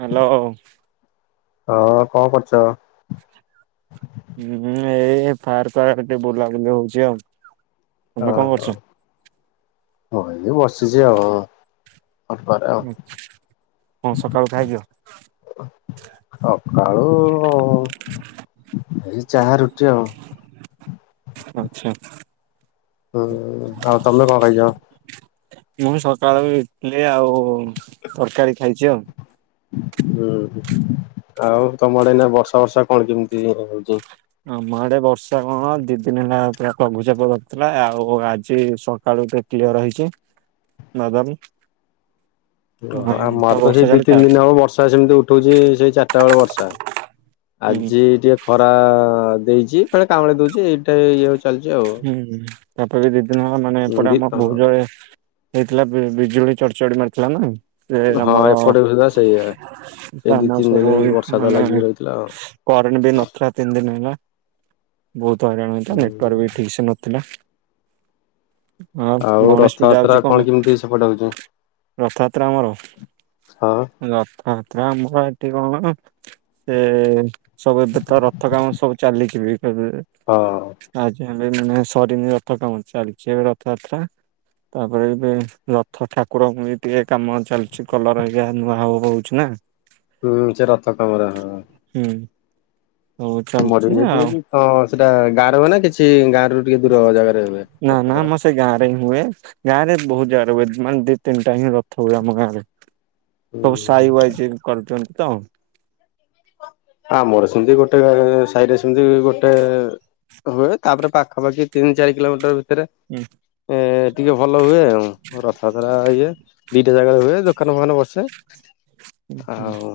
Hello ହୁଁ ହଁ କଣ କରୁଛ? ହୁଁ ଏଇ ପାର୍କ ପାଖରେ ଟିକେ ବୁଲାବୁଲି ହଉଛି ଆଉ। ତମେ କଣ ଓହୋ କରୁଛ? ଆଉ ଏମିତି ବସିଛି ଆଉ। ଅଟପାରେ ଆଉ। କଣ ସକାଳୁ ଖାଇଥିଲ? ସକାଳୁ ଏଇ ଚାହା ରୁଟି ଆଉ। ଆଚ୍ଛା। ହୁଁ ଆଉ ତମେ କଣ ଖାଇଚ? ମୁଁ ସକାଳ ଇଟିଲି ଆଉ ତରକାରୀ ଖାଇଛି ଆଉ। ହୁଁ ହୁ ଆଉ ତମର ଏଇନା ବର୍ଷା ଫର୍ଷା କଣ କେମିତି ହଉଛି। ଆମ ଆଡେ ବର୍ଷା କଣ ଦି ଦିନ ହେଲା ପୁରା ଲଘୁଚାପ ଦରଥିଲା ଆଉ ଆଜି ସକାଳୁ କ୍ଳିଅର ହେଇଚି ବାଦଲ। ହଁ ଓହ ଏମିତି ଆମର ତ ବର୍ଷା ସେଇ ଦି ଚାଲି ତା ତିନି ଦିନ ହବ ବର୍ଷା ସେମିତି ଉଠଉଛି ସେଇ ଚାରିଟା ବେଳେ ବର୍ଷା। ହୁଁ ଆଜି ଟିକେ ଖରା ଦେଇଛି ଫଳେ କାମୁଳି ଦଉଛି ଏଇଟା ଇଏ ହଉଛି। ହୁଁ ତାପରେ ବି ଦି ଦିନ ହବ ନାହେନେ ହୁଁ ଏପଟେ ଦି ଆମ ବହୁତ ଜଳେ ହେଇଥିଲା ବିଜୁଳି ଚଢଚଡି ମାରୁଥିଲା ନା। ସେ ହଁ ଆମର ଏପଟେ ସୁଧା ସେଇଆ। ସେଇ [unintelligible] ଦି ଆମ ତିନି ସବୁ ଦିନ ବର୍ଷା ତ ମାନେ ଲାଗିକି ରହିଥିଲା ଆଉ। କରେଣ୍ଟ ବି ନଥିଲା ତିନି ଦିନ ହେଲା ବହୁତ ହଇରାଣ ହେଇଥିଲା ହୁଁ ନେଟାର୍କ ବି କିଛି ନଥିଲା। ହଁ ଆଉ ଗଣେଶ ପୂଜା ରଥଯାତ୍ରା ହଉଛି କଣ କେମିତି ସେପଟେ ହଉଛି? ରଥଯାତ୍ରା ଆମର। ହଁ। ରଥଯାତ୍ରା ଆମର ଏଠି କଣ କହିଲୁ ସେ ସବୁ ଏବେ ତ ରଥ କାମ ସବୁ ଚାଲଛିି ବି ସବୁ। ହଁ। ମାନେ ସରିନି ରଥ କାମ ଚାଲିଛି ଏବେ ରଥଯାତ୍ରା। ତାପରେ ଏବେ ରଥ ଠାକୁରଙ୍କୁ ବି ଟିକେ କାମ ଚାଲିଛି କଲର ହେଇା ନୂଆ ହବ ହଉଛି ନା। [unintelligible] ହୁଁ ସେ ରଥ କାମରେ ହଁ। [unintelligible] ସବୁ ଚାଲିଛି ମରିବି ସେଇଠି ଆଉ ଅଛି ତ ସେଇଟା ଗାଁରେ ହୁଏ ନା କିଛି ଗାଁ ରରୁ ଟିକେ ଦୂର ଜାଗାରେ ହୁଏ ନା ନା ଆମ ରଥଧାରା। ସେ ଗାଁରେିଁ ହୁଏ ଗାଁରେ ବହୁତ ଜାଗା ହୁଏ ମାନେ ଦି ତିନିଟା ହିଁ ରଥ ହୁଏ ଆମ ଗାଁରେ। ସବୁ ହୁଁ। ସାଇ ୱାଇଜିନ୍ କରୁଛନ୍ତି ତ। ଆମର ସେମିତି ଗୋଟେ ସାହିରେ ସେମିତି ଗୋଟେ। ହୁଏ ତାପରେ ପାଖାପାଖି ତିନି ଚାରି କିଲୋମିଟର ଭିତରେ। ହୁଁ। ଏ ଟିକେ ଭଲ ହୁଏ ଆଉ ରଥ ଯାତ୍ରା ଇଏ। ଦିଟା ଜାଗାରେ ହୁଏ ଦୋକାନ ଫୋକାନ ବସେ ହୁଁ ଆଉ।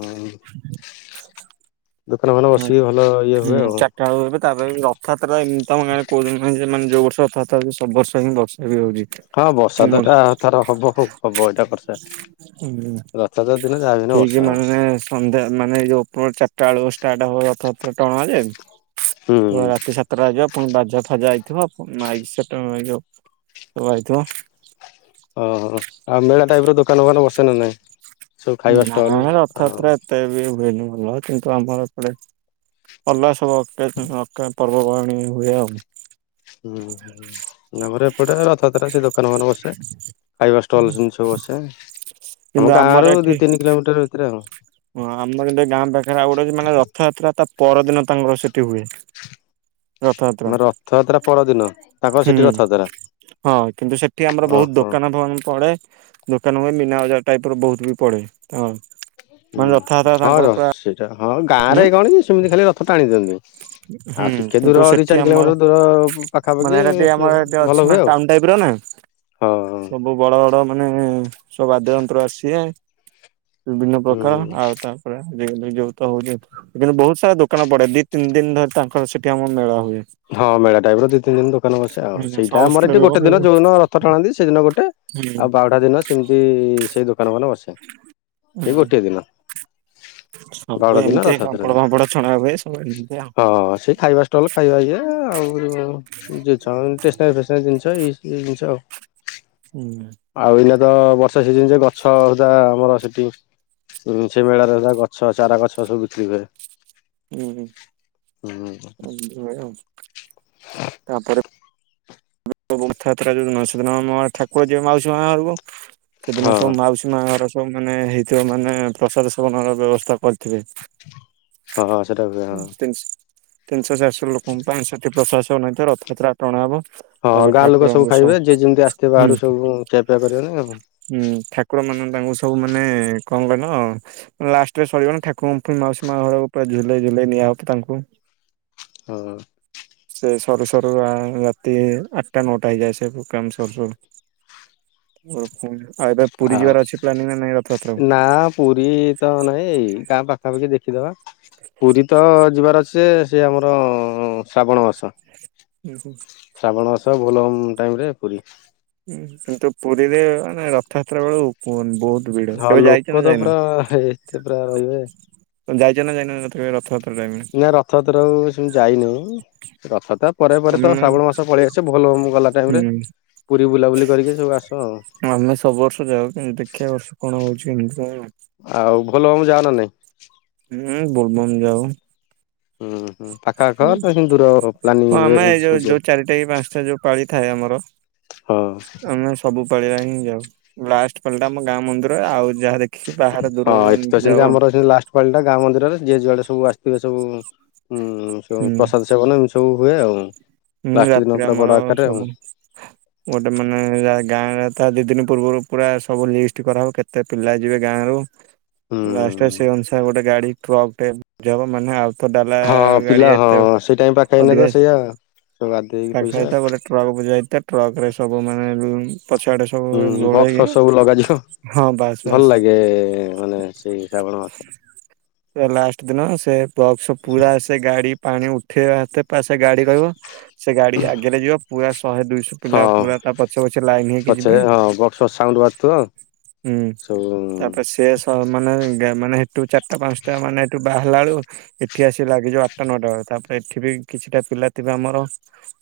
ଦୋକାନ ଫୋକାନ ବସିକି ଭଲ ଇଏ ହୁଏ ଆଉ। ଆଉ ତାପରେ ରଥଯାତ୍ରା ଏମି ତ କହୁ ଯୋନ ଯୋଉ ବର୍ଷ ରଥଯାତ୍ରା। ତା ସବୁର୍ଷ ହିଁ ବର୍ଷା ବି ହଉଛି। ହଁ ମୁଁ ବର୍ଷା ତ ମନ ଏଟା ତାର ହବ ଆଉ ହବ ଏଇଟା ପଶେଣ୍ଟ। ରଥଯାତ୍ରା ଦିନ ଯାହାବି ହେଲେ ଠିକ୍ ବର୍ଷା ହବ। ମାନେ ସନ୍ଧ୍ୟା ମାନେ ଯଉ ଚାରିଟା ବେଳକୁ ଷ୍ଟାର୍ଟ ହବ ରଥଯାତ୍ରା ଟଣାଯେ। ହୁଁ ପୁରା ରାତି ସାତଟା ବାଜିବ ପୁଣି ବାଜା ଫାଜା ଆଇଥିବ ମାଇକି ସେ। ଉ ଅଇଥିବ। ଅ ଆଉ ମେଳା ଟାଇପ ର ଦୋକାନ ଫୋକାନ ବସେନା ନାଇଁ ସବୁ ଖାଇବା ନା ଷ୍ଟଲ ଆଉ। ରଥଯାତ୍ରା ଏତେ ବି ହୁଏନି ଭଲ କିନ୍ତୁ ଆମର ଏପଟେ ଅଲଗା ସବୁ। ପର୍ବପର୍ବାଣି ହୁଏ ଆଉ। ହୁଁ ଆମର ଏପଟେ ରଥଯାତ୍ରା ସେଇ। ଦୋକାନ ଫୋକାନ ବସେ ଖାଇବା ଷ୍ଟଲ୍ ଜିନିଷ ବସେ କିନ୍ତୁ ଆମ ଗାଁ ଆମର ରୁ ଏଠି ଦି ତିନି। କିଲୋମିଟର ଭିତରେ ଆଉ। ହଁ ଆମର ଏବେ ଗାଁ ପାଖରେ ଆଉ ଗୋଟେ ଅଛି ମାନେ ରଥଯାତ୍ରା ତା। ପରଦିନ ତାଙ୍କର ସେଠି ହୁଏ। ରଥଯାତ୍ରା। ଆମ ରଥଯାତ୍ରା ପରଦିନ ତାଙ୍କର ସେଠି ହୁଁ ରଥଯାତ୍ରା। ହଁ କିନ୍ତୁ ସେଠି ଆମର ବହୁତ ଓହୋ ଦୋକାନ ଫୋକାନ ପଡେ। ଦୋକାନ ହୁଏ ମୀନା ବଜାର ଟାଇପ୍ର ବହୁତ ବି ପଡ଼େ ହ। ହୁଁ ହଁ ରହ ସେଇଟା ହଁ ଗାଁ ଉଁ ରେ କଣ କି ସେମିତି ଖାଲି ରଥ ଟାଣି ଦିଅନ୍ତି। ହୁଁ ଆଉ ଟିକେ କିନ୍ତୁ ଦୂର ଦି ସେଠି ଚାରି ଆମର କିଲୋମିଟର ଦୂର ମାନେ ପାଖାପାଖି ଏଇଟା ଟିକେ ଆମର ଏଠି ଅଛି ଭଲ ନା ହୁଏ ଆଉ। ଟାଉନ ଟାଇପ ର ନା ହଁ ହଉ। ସବୁ ବଡ ବଡ ମାନେ ସବୁ ବାଦ୍ୟ ଯନ୍ତ୍ର ଆସେ ବିଭିନ୍ନ ପ୍ରକାର ହୁଁ ଆଉ ତା। ଯୋଉ ତ ହଉ କିନ୍ତୁ ବହୁତ ସାରା ଦୋକାନ ପଡେ ଦି। ତିନି ଦିନ ଧରି ତାଙ୍କର ସେଠି ଆମ ମେଳ ହୁଏ। ହଁ ମେଳା ଟାଇପ ର ଦିଇ ତିନ ଦିନ ଦୋକାନ ବସେ ଆଉ ହୁଁ ସେଇଟା ସବୁ ଆର ସ୍ତ୍ରୀ ଏଠି ଲୋକ ଗୋଟ ଦିନ ଯୋଉଦିନ ରଥ ଟାଣନ୍ତି ସେଦିନ ଗୋଟେ। ହୁଁ। ତା ଦିନ ସେମିତି ସେଇ ଦୋକାନ ଫୋକାନ ବସେ ସେଇ ହୁଁ ଗୋଟିଏ ଦିନ। ସବୁ ଗଡ ଦିନ ଏମିତି ରଥଯାତ୍ରା ପାମ୍ପଡ ହୁଏ ଫାମ୍ପଡ ଛଣା ହୁଏ ସବୁ ଏମିତି ଆଉ। ହଁ ସେଇ ଖାଇବା। ଷ୍ଟଲ୍ ଖାଇବା ଇଏ ଆଉ ଝିଅ ଛୁଆ ଙ୍କର ଷ୍ଟେସନାରୀ ଫେସନାରୀ ଜିନିଷ ଏଇ। ଏଇ ଜିନିଷ ଆଉ। ଇମା। ଆଉ ଏଇନା ତ ବର୍ଷା ସିଜିନ ଯେ ଗଛ ଯା ଆମର ସେଠି ଦୁରୁଛିଆ ମେଳା ହେଲା ଗଛ ଚାରା ଗଛ ସବୁ ବିକ୍ରି ହୁଏ। ହୁଁ ହୁଁ ହୁଁ [unintelligible] ତାପରେ। ରଥଯାତ୍ରା ଯୋଉଦିନ ସେଦିନ ମ ଠାକୁର ଯିବେ ମାଉସୀ ମା ଘରକୁ ସେଦିନ ସବୁ ହଁ ମାଉସୀ ମା ଘର ସବୁ ମାନେ ହେଇଥିବ ମାନେ ପ୍ରସାଦ ସେବନ ର ବ୍ୟବସ୍ଥା କରିଥିବେ। ହଁ ସେଟା ହୁଏ ହଁ। ତିନିଶହ ଚାରିଶହ ଲୋକଙ୍କ ପାଇଁ ସେଠି ପ୍ରଶାସନ ରଥଯାତ୍ରା ଟଣା ହବ। ହଁ ତାପରେ ଗାଁ ଲୋକ ସବୁ ଠାକୁରଙ୍କୁ ଖାଇବେ ଯିଏ ଯେମିତି ଆସିଥିବ ହୁଁ ବାହାରୁ ସବୁ ଖିଆପିଆ କରିବେନି ଆଉ। ହୁଁ ଠାକୁର ମାନ ତାଙ୍କୁ ସବୁ ମାନେ କଅଁ କହିଲ ଲାଷ୍ଟରେ ସରିବନି ଠାକୁର ଙ୍କୁ ମାଉସୀ ମା ଘରକୁ ପୁରା ଝୁଲେଇ ଝୁଲେଇ ନିଆଯିବ ତାଙ୍କୁ। ହଁ। ସେ ସରୁ ସରୁ ଆ ଇଏ ଆଠଟା ନଅଟା ହେଇଯାଏ ସେ କାମ ସରୁ ସରୁ। ଉ ପୁଣି ଆ ଏବେ ପୁରୀ ଆଉ ଯିବାର ଅଛି ପ୍ଲାନିଂ ନା ନାଇଁ ରଥଯାତ୍ରାକୁ? ନା ପୁରୀ ତ ନାଇଁ ଏଇ ଗାଁ ପାଖାପାଖି ଦେଖିଦବା। ପୁରୀ ତ ଯିବାର ଅଛି ଯେ ସେ ଆମର ଶ୍ରାବଣ ମାସ। ଉଁ ହୁଁ। ଶ୍ରାବଣ ମାସ ଭୋଲ୍ ବମ୍ ଟାଇମ୍ ରେ ପୁରୀ। ହୁଁ କିନ୍ତୁ ପୁରୀରେ ମାନେ ରଥଯାତ୍ରା ବେଳୁ ଉପ ବହୁତ ଭିଡ ହଁ କେବେ ଯାଇଛ ନା ଲୋକ ତ ଯାଇନ? ପୁରା ଏତେ ପୁରା ରହିବେ। ଯାଇଚ ନା ଯାଇନ କେବେ ରଥଯାତ୍ରା ଟାଇମ ରେ? ନା ରଥଯାତ୍ରା କୁ ସେମତି ଯାଇନେଇ। ରଥତ୍ରା ପରେ ପରେ ତ ଆମେ ଶ୍ରାବଣ ମାସ ପଳେଇ ଆସେ ଭୋଲ ବମ୍ ଗଲା ଟାଇମ ରେ ହୁଁ ପୁରୀ ବୁଲାବୁଲି କରିକି ସବୁ ଆସୁ ଆଉ। ଆମେ ସବୁ ବର୍ଷ ଯାଉ କିନ୍ତୁ ଦେଖିବା ଏ ବର୍ଷ କଣ ହଉଚି କେମିତି କଣ। ଆଉ ଭୋଲ ବମ ଯାଅ ନା ନାଇଁ? ହୁଁ ବୋଲବମ୍ ଯାଉ। ହୁଁ ହୁଁ ପାଖ ଆଖ ନା ସେମିତି ଦୂର ପ୍ଲାନିଂ ହଁ ହୁଏ ଆମେ ଏଇ ଏମିତି ସବୁ ଯୋଉ ଯୋଉ ଯିବାକୁ ଚାରିଟା କି ପାଞ୍ଚଟା ଯୋଉ ପାଳି ଥାଏ ଆମର ହଁ ଆମେ ସବୁ ପାଳିଆ ହିଁ ଯାଉ। ଲାଷ୍ଟ ପାଳି ଟା ଆମ ଗାଁ ମନ୍ଦିର ରେ ଆଉ ଯାହା ଦେଖ କି ବାହାରେ ଦୂରରୁ ଏମିତି ଯାଉ ଆଉ। ପାଳିଟା ଗାଁ ମନ୍ଦିରରେ ଯିଏ ଯୁଆଡେ ସବୁ ଆସିଥିବେ ସବୁ ଉଁ ସୁ ହୁଁ। ପ୍ରସାଦ ସେବନ ଏମିତ୍ ସବୁ ହୁଏ ଆଉ। ହୁଁ ଲାଷ୍ଟ ଦିନ ରାତିରେ ପୁରା ବଡ ଆମର ଆକାରରେ ଆଉ ସବୁ ଗୋଟେ ମାନେ ଗାଁ ରେ ତା ଦି ଦିନ ପୂର୍ବରୁ ପୁରା ସବୁ ଲିଷ୍ଟ କରାହବ କେତେ ପିଲା ଯିବେ ଗାଁରୁ। ଲାଷ୍ଟ୍ ରେ ହୁଁ ସେଇ ଅନୁସାରେ ଗୋଟେ ଗାଡି ଟ୍ରକ୍ ଟେ ବୁଝା ହବ ମାନେ ଆଉ ତ ଡାଲା ହଁ ପିଲା ଗାଡି ହଁ ଏତେ ସେଇ ଟାଇମ ପାଖେଇ ଆଇନେ ତ ଅଧିକା ସେଇଆ ସବୁ ଆଦେଇକି ତା ପଇସା ସହିତ ଗୋଟେ ଟ୍ରକ୍ ବୁ ଯା ହେଇଥା ଟ୍ରକ ରେ ସବୁାନେ ପଛଆଡେ ହୁଁ ବକ୍ସ ଫସ ସବୁ ଲଗାଯିବ। ହଁ ବାସ୍ ବାସ୍। ଭଲ ଲାଗେ ମାନେ ସେଇ ଶ୍ରାବଣ ମାସ। ଲାଷ୍ଟ ଦିନ ସେ ବକ୍ସ ପୁରା ସେ ଗାଡି ପାଣି ଉଠେଇେଆ ଏତେ ସେ ଗାଡି ରହିବ। ସେ ଗାଡି ଆଗେରେ ଯିବ ପୁରା ଶହେ ଦୁଇଶ ପିଲା ହଁ ପୁରା ତା ପଛେ ପଛେ ଲାଇନ୍ ହେଇକି ପଛରେ ଯିବେ। ହଁ ବକ୍ସ ଫକ୍ସ ସାଉଣ୍ଡ ବାଜୁଥିବ ହୁଁ ସବୁ ତାପରେ ସେ ସ୍ ମାନେ ଗାଁ ମାନେ ହେଠୁ ଚାରିଟା ପାଞ୍ଚଟା ମାନେ ଏଠୁ ବାହାରିଲା ବେଳୁ ଏଠି ଆସି ଲାଗିଯାଏ ଆଟଟା ନଅଟା ବେଳୁ ତାପରେ ଏଠି ବି କିଛିଟା ପିଲା ଥିବେ ଆମର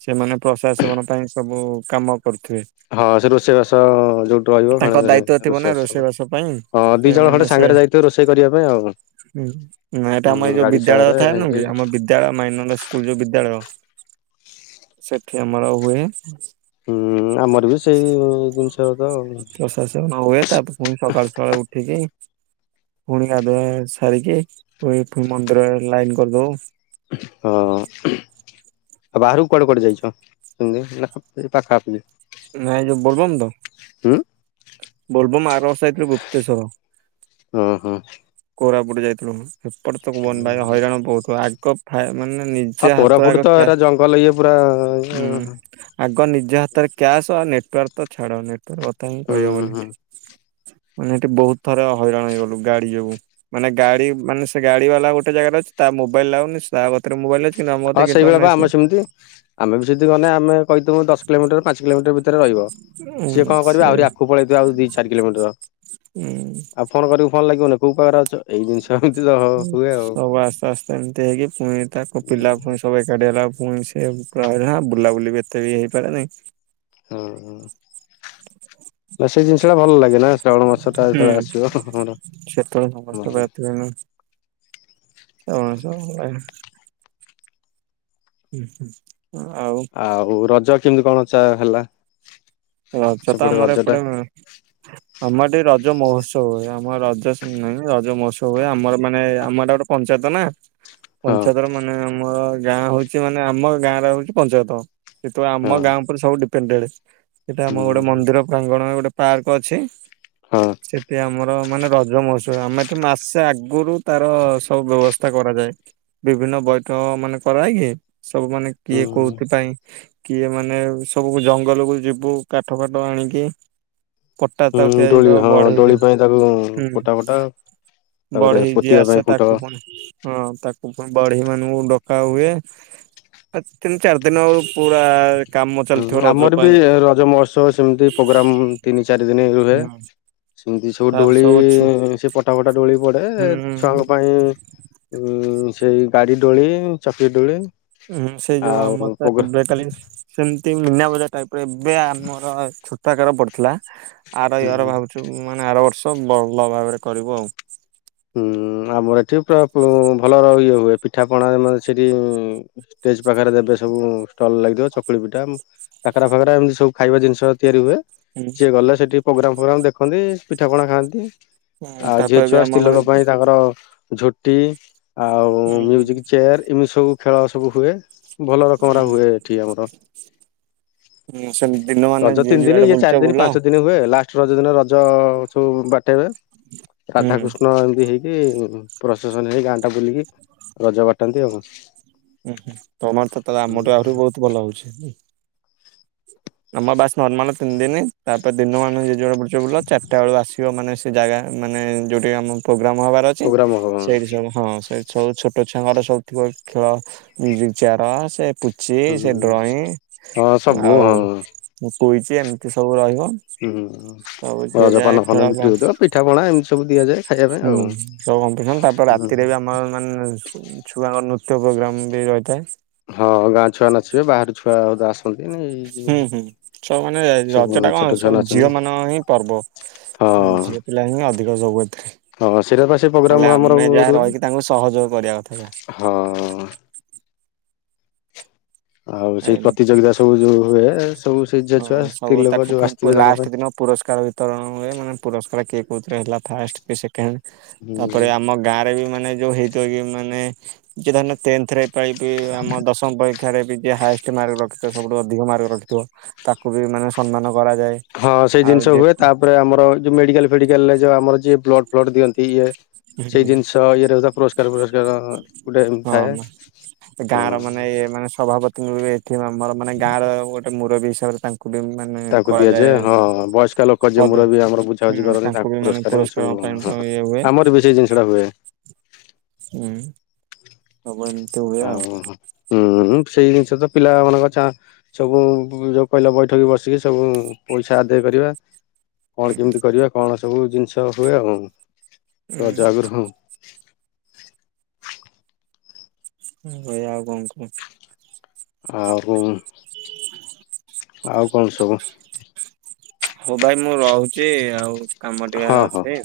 ସେମାନେ ପ୍ରସାଦ ସେବନ ପାଇଁ ସବୁ କାମ କରିଥିବେ। ହଁ ସେ ରୋଷେଇ ବାସ ଯୋଉଠି ରହିବ ତାଙ୍କ ଖଣ୍ଡେ ଦାୟିତ୍ଵ ଥିବ ନା ରୋଷେଇବାସ ହବ ପାଇଁ। ହଁ ଦି ଜଣ ଖଣ୍ଡେ ସାଙ୍ଗେରେ ଯାଇ ଥିବେ ରୋଷେଇ କରିବା ପାଇଁ ଆଉ। ହୁଁ ନାଁ ଏଟା ଆମ ଏଇ ହୁଁ ଯୋଉ ଗାଡି ବିଦ୍ୟାଳୟ ଥାଏ ସାଙ୍ଗରେ ନୁହଁକି ଆମ ବିଦ୍ୟାଳୟ ମାଇନର ସ୍କୁଲ ଯୋଉ ବିଦ୍ୟାଳୟ ସେଠି ଆମର ହୁଏ ହୁଁ। ହୁଁ ଆମର ବି ସେଇ ଜିନିଷ ତ ଆଉ। ସେ ସବୁ ନ ହୁଏ ତାପରେ ଫୁଣି ସକାଳୁ ସକାଳୁ ଉଠିକି ଫୁଣି ଗାଧୁଆ ସାରିକି ପୁଣି ଫୁ ମନ୍ଦିରରେ ଲାଇନ କରି ଦଉ। ହଁ। ଆଉ ବାହାରୁକୁ କୁଆଡେ କୁଆଡେ ଯାଇଛ [unintelligible] ସେଇ ପାଖାଆଖୁ [unintelligible] ନାଇଁ ଯୋଉ ବୋଲବମ୍ ତ। ହୁଁ। ବୋଲବମ ଆର ବର୍ଷ ଯାଇଥିଲୁ ଗୁପ୍ତେଶ୍ଵର ହଁ ହଁ କୋରାପୁଟୁ ଯାଇଥିଲୁନୁ। ହେପଟେ ତ କୁହନି ଭାଇ ହଇରାଣ ବୋହୁତୁ ଆଗ ଫା ମାନେ ନି ହଁ ଜା ହାତ କୋରାପୁଟ ଆଗ ତ କା ଏରା ଜଙ୍ଗଲ ଇଏ ପୁରା ଉଁ ହୁଁ ଆଗ ନିଜ ହାତରେ କ୍ୟାସ ଆଉ ନେଟୱାର୍କ ତ ଛାଡ ନେଟୱାର୍କ କଥା ହିଁ କହି ହବନି ହୁଁ ଏଠି। ମାନେ ଏଠି ବୋହୁତ ଥର ହଇରାଣ ହେଇଗଲୁ ଗାଡି ଯୋଗୁଁ। ମାନେ ଗାଡି ମାନେ ସେ ଗାଡିବାଲା ଗୋଟେ ଜାଗାରେ ଅଛି ତା ମୋବାଇଲ୍ ଲାଗୁନି ସା କତିରେ ମୋବାଇଲ୍ ଅଛି। କିନ୍ତୁ ଆମ କତିରେ ହଁ କିନ୍ତୁ ସେଇଭଳିଆ ବା ସେ ଆମେ ସିମତି ଆମେ ବି ସେଇଠି ଗନେ ଆମେ କହିିଥିମୁ ଦଶ କିଲୋମିଟର ପାଞ୍ଚ କିଲୋମିଟର ଭି ତେରେ ରହିବ ଉଁ ସିଏ କଁ କରିବେ ସେ ଆହୁରି ଆଗୁକୁ ପଳେଇଥିବେ ଆଉ ଦି ଚାରି କିଲୋମିଟର। ଉଁ ଆଉ ଫୋନ କରିବୁ ଫୋନ୍ ଲାଗିବନି କୋଉ ପାଖେରେ ଅଛ ଏଇ ଜିନିଷ ହିନ୍ତି ତ ହ ହୁଏ ଆଉ। ସବୁ ଆସ୍ତେ ଆସ୍ତେ ଏମତି ହେଇକି ଫୁଣି ତାକୁ ପିଲା ଫୁଣି ସବୁ ଏକାଠି ହେଲାକୁ ଫୁଣି ମିଶି [unintelligible] ବୁଲାବୁଲି ବି ଏତେ ବି ହେଇପାରେ ନାହିଁ। ହୁଁ। ଏସବୁ ଜିନିଷଟା ଭଲ ଲାଗେ ନା ଶ୍ରାବଣ ମାସଟା ହୁଁ ଯେତେବେଳେ ଆସିବ ହଁ ହଁ ଆମର ଭଲ ଲାଗେ। ଫୁଣି [unintelligible] ଉଁ ହୁଁ ହଁ ଆଉ ଆଉ ରଜ କିମତି କଣ ଚା ହେଲା? ରଜ ତ ସେପଟେ ଆମର ରଜ ଟା ଏପଟେ ହୁଁ ଆମର ଟିକେ ରଜ ମହୋତ୍ସବ ହୁଏ ଆମର ରଜ [unintelligible] ରଜ ମହୋତ୍ସବ ହୁଏ ଆମର ମାନେ ଆମ ଏଟା ଗୋଟେ ପଞ୍ଚାୟତ ନା ହଁ ପଞ୍ଚାୟତର ମା ମାନେ ଆମର ଗାଁ ହଉଛି ମାନେ ଆମ ଗାଁରେ ହଉଛି ପଞ୍ଚାୟତ ଯେହେତୁ ଆମ ହଁ ଗାଁ ଉପେରେ ସବୁ ଡି ପେଣ୍ଡେଡେ ହେଇଟା ହୁଁ ଆମର ଗୋଟେ ହୁଁ ମନ୍ଦିର ପ୍ରାଙ୍ଗଣ ଗୋଟେ ପାର୍କ ଅଛି। ହଁ। ସେଠି ଆମର ମାନେ ରଜ ମହୋତ୍ସବ ହୁଏ ଆମେ ତ ମାସେ ଆଗୁରୁ ତାର ସବୁ ବ୍ୟବସ୍ଥା କରାଯାଏ। ବିଭିନ୍ନ ବୈଠକ ମାନେ କରାହେଇକି ସବୁ ମାନେ କିଏ ହୁଁ କୋଉଥିପାଇଁ କିଏ ମାନେ ସବୁ ଜଙ୍ଗଲୁକୁୁ ଯିବୁ। କାଠ ଫାଠ ଆଣିକି ପଟା ତାକୁ ହୁଁ ତିଆରି ଦୋଳି କର ହଁ ବଢେଇ ଦୋଳି ଯୋଉ ପାଇଁ ତାକୁ ପୋଟା ଫୋଟା ହୁଁ। ତାପରେ ବଢେଇ ଯିଏ ପୋତିବା ପାଇଁ ଆସେ ଖୁଣ୍ଟ ତାକୁ ପୁଣି ହଁ ତାକୁ ଫୁଣି ବଢେଇମାନୁଙ୍କୁ ଡକା ହୁଏ। ଏ ତିନ ଚାରି ଦିନ ହବ ପୁରା କାମ ଚାଲିଥିବ ହୁଁ ରଜ ଆମର ପାଇଁ। ବି ରଜ ମହୋତ୍ସବ ସିମତି ପୋଗ୍ରାମ୍ ତିନି ଚାରି ଦିନି ରୁହେ। ସେମିତି ସବୁ ତାପରେ ଡୋଳି ଛୁ ସେ ପଟା ଫଟା ଦୋଳି ପଡ଼େ ଛୁଆଙ୍କ ପାଇଁ ଉଁ ସେଇ ଗାଡ଼ି ଡୋଳି ଚକ୍ରି ଡୋଳି। ହଁ ସେଇ ଯୋଉ ଆମର ତ ଏବେ କାଲି ସେମିତି ମୀନାବଜାର ଟାଇପ୍ ରେ ଏବେ ଆମର ଛୋ ଛୋଟକାର ପଡ଼ିଥିଲା ଆର ଇଅର ହୁଁ ଭାବୁଛୁ ମାନେ ଆର ବର୍ଷ ଭଲ ଭାବରେ କରିବୁ ଆଉ। ହୁଁ ଆମର ଏଠି ପୁରା ଭଲର ଇଏ ହୁଏ ପିଠାପଣା ଆମର ସେଠି ଷ୍ଟେଜ ପାଖରେ ଦେବେ ସବୁ ଷ୍ଟଲ ଲାଗିଥିବ ଚକୁଳି ପିଠା କାକରା ଫାକରା ଏମିତି ସବୁ ଖାଇବା ଜିନିଷ ତିଆରି ହୁଏ। ସିଏ ଗଲେ ସେଠି ପ୍ରୋଗ୍ରାମ୍ ଫୋଗ୍ରାମ୍ ଦେଖନ୍ତି ପିଠାପଣା ଖାଆନ୍ତି। ହଁ ଆଉ ଝିଅ ତାପରେ ଛୁଆ ବି ସ୍ତ୍ରୀ ଆମ ଲୋକ ମାନେ ପାଇଁ ତାଙ୍କର ଝୋଟି ଆଉ ମ୍ୟୁଜିକ୍ ଚେୟାର ଏମିତି ସବୁ ଖେଳ ସବୁ ହୁଏ ଭଲ ରକମର ହୁଏ ଏଠି ଆମର। ହୁଁ ସେମିତି ଦିନ ମାନ ରଜ ଯିଏ ତିନି ଦିନ ଯୁଆଡେ ଇଏ ବୁଲୁଛ ଚାରି ଦିନ ବୁଲ। ପାଞ୍ଚ ଦିନ ହୁଏ ଲା ଷ୍ଟ ରଜ ଦିନ ରଜ ସବୁ ବାଟେଇବେ ହୁଁ ରାଧାକୃଶ ଷ୍ଣ ଏମିତି ହେଇକି ପ୍ରସେସନ ହେଇ ଗାଁ ଟା ବୁଲିକି ରଜ ବାଟନ୍ତି ଆଉ କଣ? ହୁଁ ହୁଁ ତମର ତ ତ ଆମଠୁ ଆହୁରି ବି ପ୍ରୋଗ୍ରାମ ବହୁତ ଭଲ ହଉଛି। ଆମ ବାସ୍ ନର୍ମାଲ ତିନି ଦିନି ତାପରେ ଦିନ ମାନ ଯିଏ ଯୁଆଡ଼େ ବୁଲୁଛ ବୁଲ ଚାରିଟା ବେଳ ଆସିବ ମାନେ ସେ ଜାଗା ମାନେ ଯୋଉଠି ଆମ ପ୍ରୋଗ୍ରାମ ହବାର ଅଛି ହବ ସେଇଠି ସବୁ ହଁ ସେ ଛବୁ ଛୋଟ ଛୁଆଙ୍କର ସବୁ ଥିବ ଖେଳ ମ୍ୟୁଜିକ୍ ଚେୟାର ସେ ପୁଚି ହୁଁ ସେ ଡ୍ରଇଂ ହଁ ସବୁ ହଁ ଆଉ କୁଇଜ୍ ଏମିତି ସବୁ ରହିବ। ହୁଁ ସବୁ ଯିଏ ରଜ ଯାହା ପାନ ଖେଳ ଫାନ ବା ବିକ୍ରି ହଉଥିବ ପିଠା ପଣା ଏମିତି ସବୁ ଦିଆଯାଏ। ଖାଇବା ପାଇଁ ହୁଁ ଆଉ ସବୁ କମ୍ପିଟିସନ ତାପରେ ରାତିରେ ବି ଆମର ମାନେ ଛୁଆଙ୍କ ନୃତ୍ୟ ପ୍ରୋଗ୍ରାମ ବି ରହିଥାଏ। ହଁ ଗାଁ ଛୁଆ ନାଚିବେ ବାହାରୁ ଛୁଆ ବୋଧେ ଆସ ହୁଁ ହୁଁ ସବୁ ମାନେ ସବୁ ରଜ ଟା ଛୋଟ କଣ ଛୁଆ ସବୁ ନାଚନ୍ତି ଝିଅ ମାନଙ୍କ ହିଁ ପର୍ବ। ହଁ ଝିଅ ପିଲା ହିଁ ଅଧିକ ସବୁ ଏଥିରେ। ହଁ ସେଇଟା ବା ସେ ପ୍ରୋଗ୍ରାମ ହେଲେ ଆମର ଆମେ ଯାହା ରୁହେ ରହିକି ତାଙ୍କୁ ସହଯୋଗ କରିବା କଥା ଯାହା। ହଁ। ଆଉ ସେଇ ଏମ ପ୍ରତିଯୋଗିତା ସବୁ ଯୋଉ ହୁଏ ସବୁ ସେ ଝିଅ ଛୁଆ ହଁ ସବୁ ସ୍ତ୍ରୀ ଲୋକ ତାକୁ ଯୋଉ ଫୁଣି ପୁ ଆସିଥିବେ ତାଙ୍କ ଲାଷ୍ଟ ପାଇଁ ଦିନ ପୁରସ୍କାର ତରଣ ଭଳିଆ ମାନେ ପୁରସ୍କାର କିଏ କୋଉଥିରେ ହେଲା ଫାଷ୍ଟ କିଏ ଶେ କେଣ୍ଡ ହୁଁ। ତାପରେ ଆମ ଗାଁ ରେ ବି ମାନେ ଯୋଉ ହେଇଥିବ ଇଏ ମାନେ କିଏ ଧରି ନିଅ ଟେନ୍ଥ ରେ ପାଇବେ ଆମ ଦଶମ ପରୀକ୍ଷାରେ ବି ଯିଏ ହାଏଷ୍ଟ ମାର୍କ ରଖିଥିବ ସବୁଠୁ ଅଧିକ ମାର୍କ ରଖିଥିବ। ତାକୁ ବି ମାନେ ସମ୍ମାନ କରାଯାଏ। ହଁ ସେଇ ଆଉ ଜିନିଷ ଯେ ହୁଏ ତାପରେ ଆମର ଯଉ ମେଡିକାଲ୍ ଫେଡିକାଲ୍ ରେ ଯଉ ଆମର ଯିଏ ବ୍ଲଡ ଫ୍ଲଡ଼ ଦିଅନ୍ତି ଇଏ। ସେଇ ଜିନିଷ ଇଏରେଧ ପୁରସ୍କାର ଫୁରସ୍କାର ଗୋଟେ ଏମିତି ଥାଏ। ହଁ। ଗାଁ ର ମାନେ ମାନେ ସଭାପତିଙ୍କୁ ଏଠି ଆମର ମାନେ ଗାଁ ର ଗୋଟେ ମୁରବୀ ହିସାବରେ ତା ଙ୍କୁ ବି ମାନେ ତାଙ୍କୁ ଦିଆଯାଏ କରାଯାଏ ହଁ ବୟସ୍କ ଲୋକ ଯିଏ ପଦ ମୁରବି ଆମର ବୁଝାବୁଝି ହୁଁ କରନ୍ତି ତାଙ୍କୁ ବି ମାନେ ପୁରସ୍କୁ କଣ ପାଇଁ ତ ଇଏ ହୁଏ? ବେଶି ଜିିନଷଟା ହୁଏ। ହୁଁ। ହବନି। ଓଉ ହୁଁ ସେଇ ଜିନିଷ ତ ପିଲା ମାନଙ୍କ ଚା ସବୁ ଯଉ କହିଲେ ବୈଠକ ବସିକି ସବୁ ପଇସା ଆଦାୟ କରିବା। ହୁଁ କଣ କେମିତି କରିବା କଣ ସବୁ ଜିନିଷ ହୁଏ ଆଉ ହୁଁ। ରଜ ଆଗୁରୁ ହଁ। ହୁଁ ଭାଇ ଆଉ କଣ କହ? ଆଉ କୋଣ ଆଉ କଣ ସବୁ। ହୋଉ ଭାଇ ମୁଁ ରହୁଚି ଆଉ କାମ ଟିକେ ହଁ ହଁ ଅଛି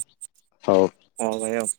ହଉ। ହଁ ଭାଇ ଆଉ